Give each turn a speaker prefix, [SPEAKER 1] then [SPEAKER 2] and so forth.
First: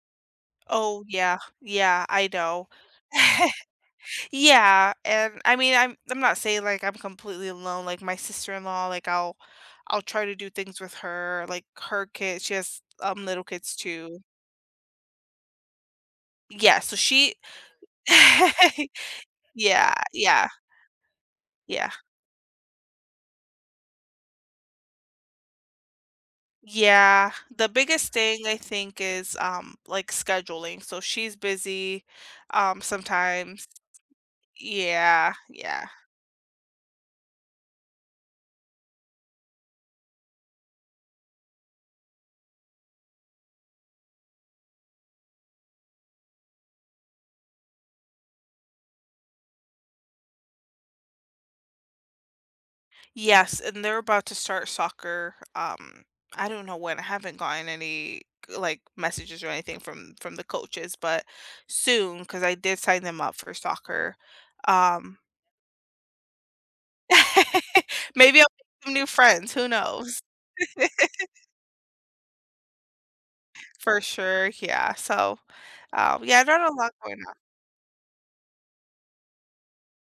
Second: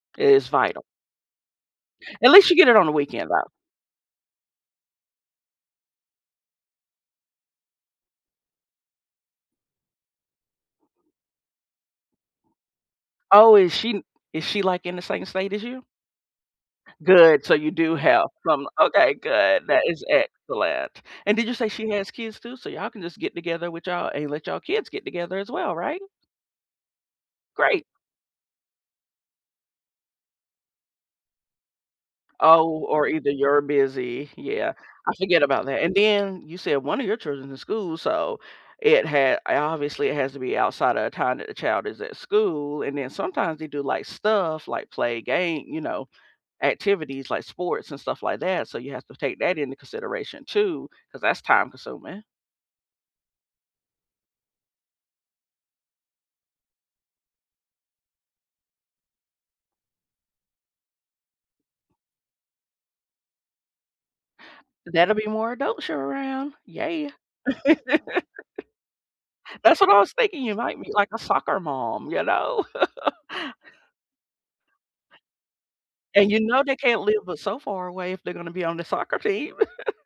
[SPEAKER 1] Is vital.
[SPEAKER 2] Oh, yeah, yeah, I
[SPEAKER 1] At least you get
[SPEAKER 2] know.
[SPEAKER 1] it on the weekend, though.
[SPEAKER 2] Yeah, and, I mean, I'm I'm not saying, like, I'm completely alone, like, my sister-in-law, like, I'll I'll try to do things with her, like, her kids she has, um, little
[SPEAKER 1] Oh, is
[SPEAKER 2] kids,
[SPEAKER 1] she
[SPEAKER 2] too.
[SPEAKER 1] is she, like, in the same state as you?
[SPEAKER 2] Yeah, so, she
[SPEAKER 1] Good, so, you do have some Okay, good, that
[SPEAKER 2] Yeah,
[SPEAKER 1] is
[SPEAKER 2] yeah.
[SPEAKER 1] excellent. And did you say she
[SPEAKER 2] Yeah.
[SPEAKER 1] has kids, too? So, y'all can just get together with y'all and let y'all kids get together, as well, right?
[SPEAKER 2] Yeah, the
[SPEAKER 1] Great.
[SPEAKER 2] biggest thing, I think, is, um, like, scheduling, so, she's busy, um,
[SPEAKER 1] Oh, or either you're
[SPEAKER 2] sometimes
[SPEAKER 1] busy? Yeah, I
[SPEAKER 2] Yeah,
[SPEAKER 1] forget about that,
[SPEAKER 2] yeah.
[SPEAKER 1] and then, you said 1 of your children's in school, so, it had uh, obviously, it has to be outside of the time that the child is at school, and then, sometimes, they do, like, stuff, like, play a game you know, activities, like, sports and stuff like that, so, you have to take that into consideration too 'cause that's time-consuming.
[SPEAKER 2] Yes, and they're about to start soccer, um I don't know when. I haven't gotten any g like, messages or anything from from the coaches, but soon 'cause I did sign them up for soccer,
[SPEAKER 1] That'll
[SPEAKER 2] um
[SPEAKER 1] be more adults sure around, yeah.
[SPEAKER 2] Maybe I'll make some new friends, who
[SPEAKER 1] That's what I was
[SPEAKER 2] knows?
[SPEAKER 1] thinking. You might meet, like, a soccer mom, you know?
[SPEAKER 2] For sure, yeah, so, um,
[SPEAKER 1] And
[SPEAKER 2] yeah,
[SPEAKER 1] you
[SPEAKER 2] I've got
[SPEAKER 1] know
[SPEAKER 2] a
[SPEAKER 1] they
[SPEAKER 2] lot
[SPEAKER 1] can't
[SPEAKER 2] going
[SPEAKER 1] live
[SPEAKER 2] on.
[SPEAKER 1] but so far away if they're gonna be on the soccer team.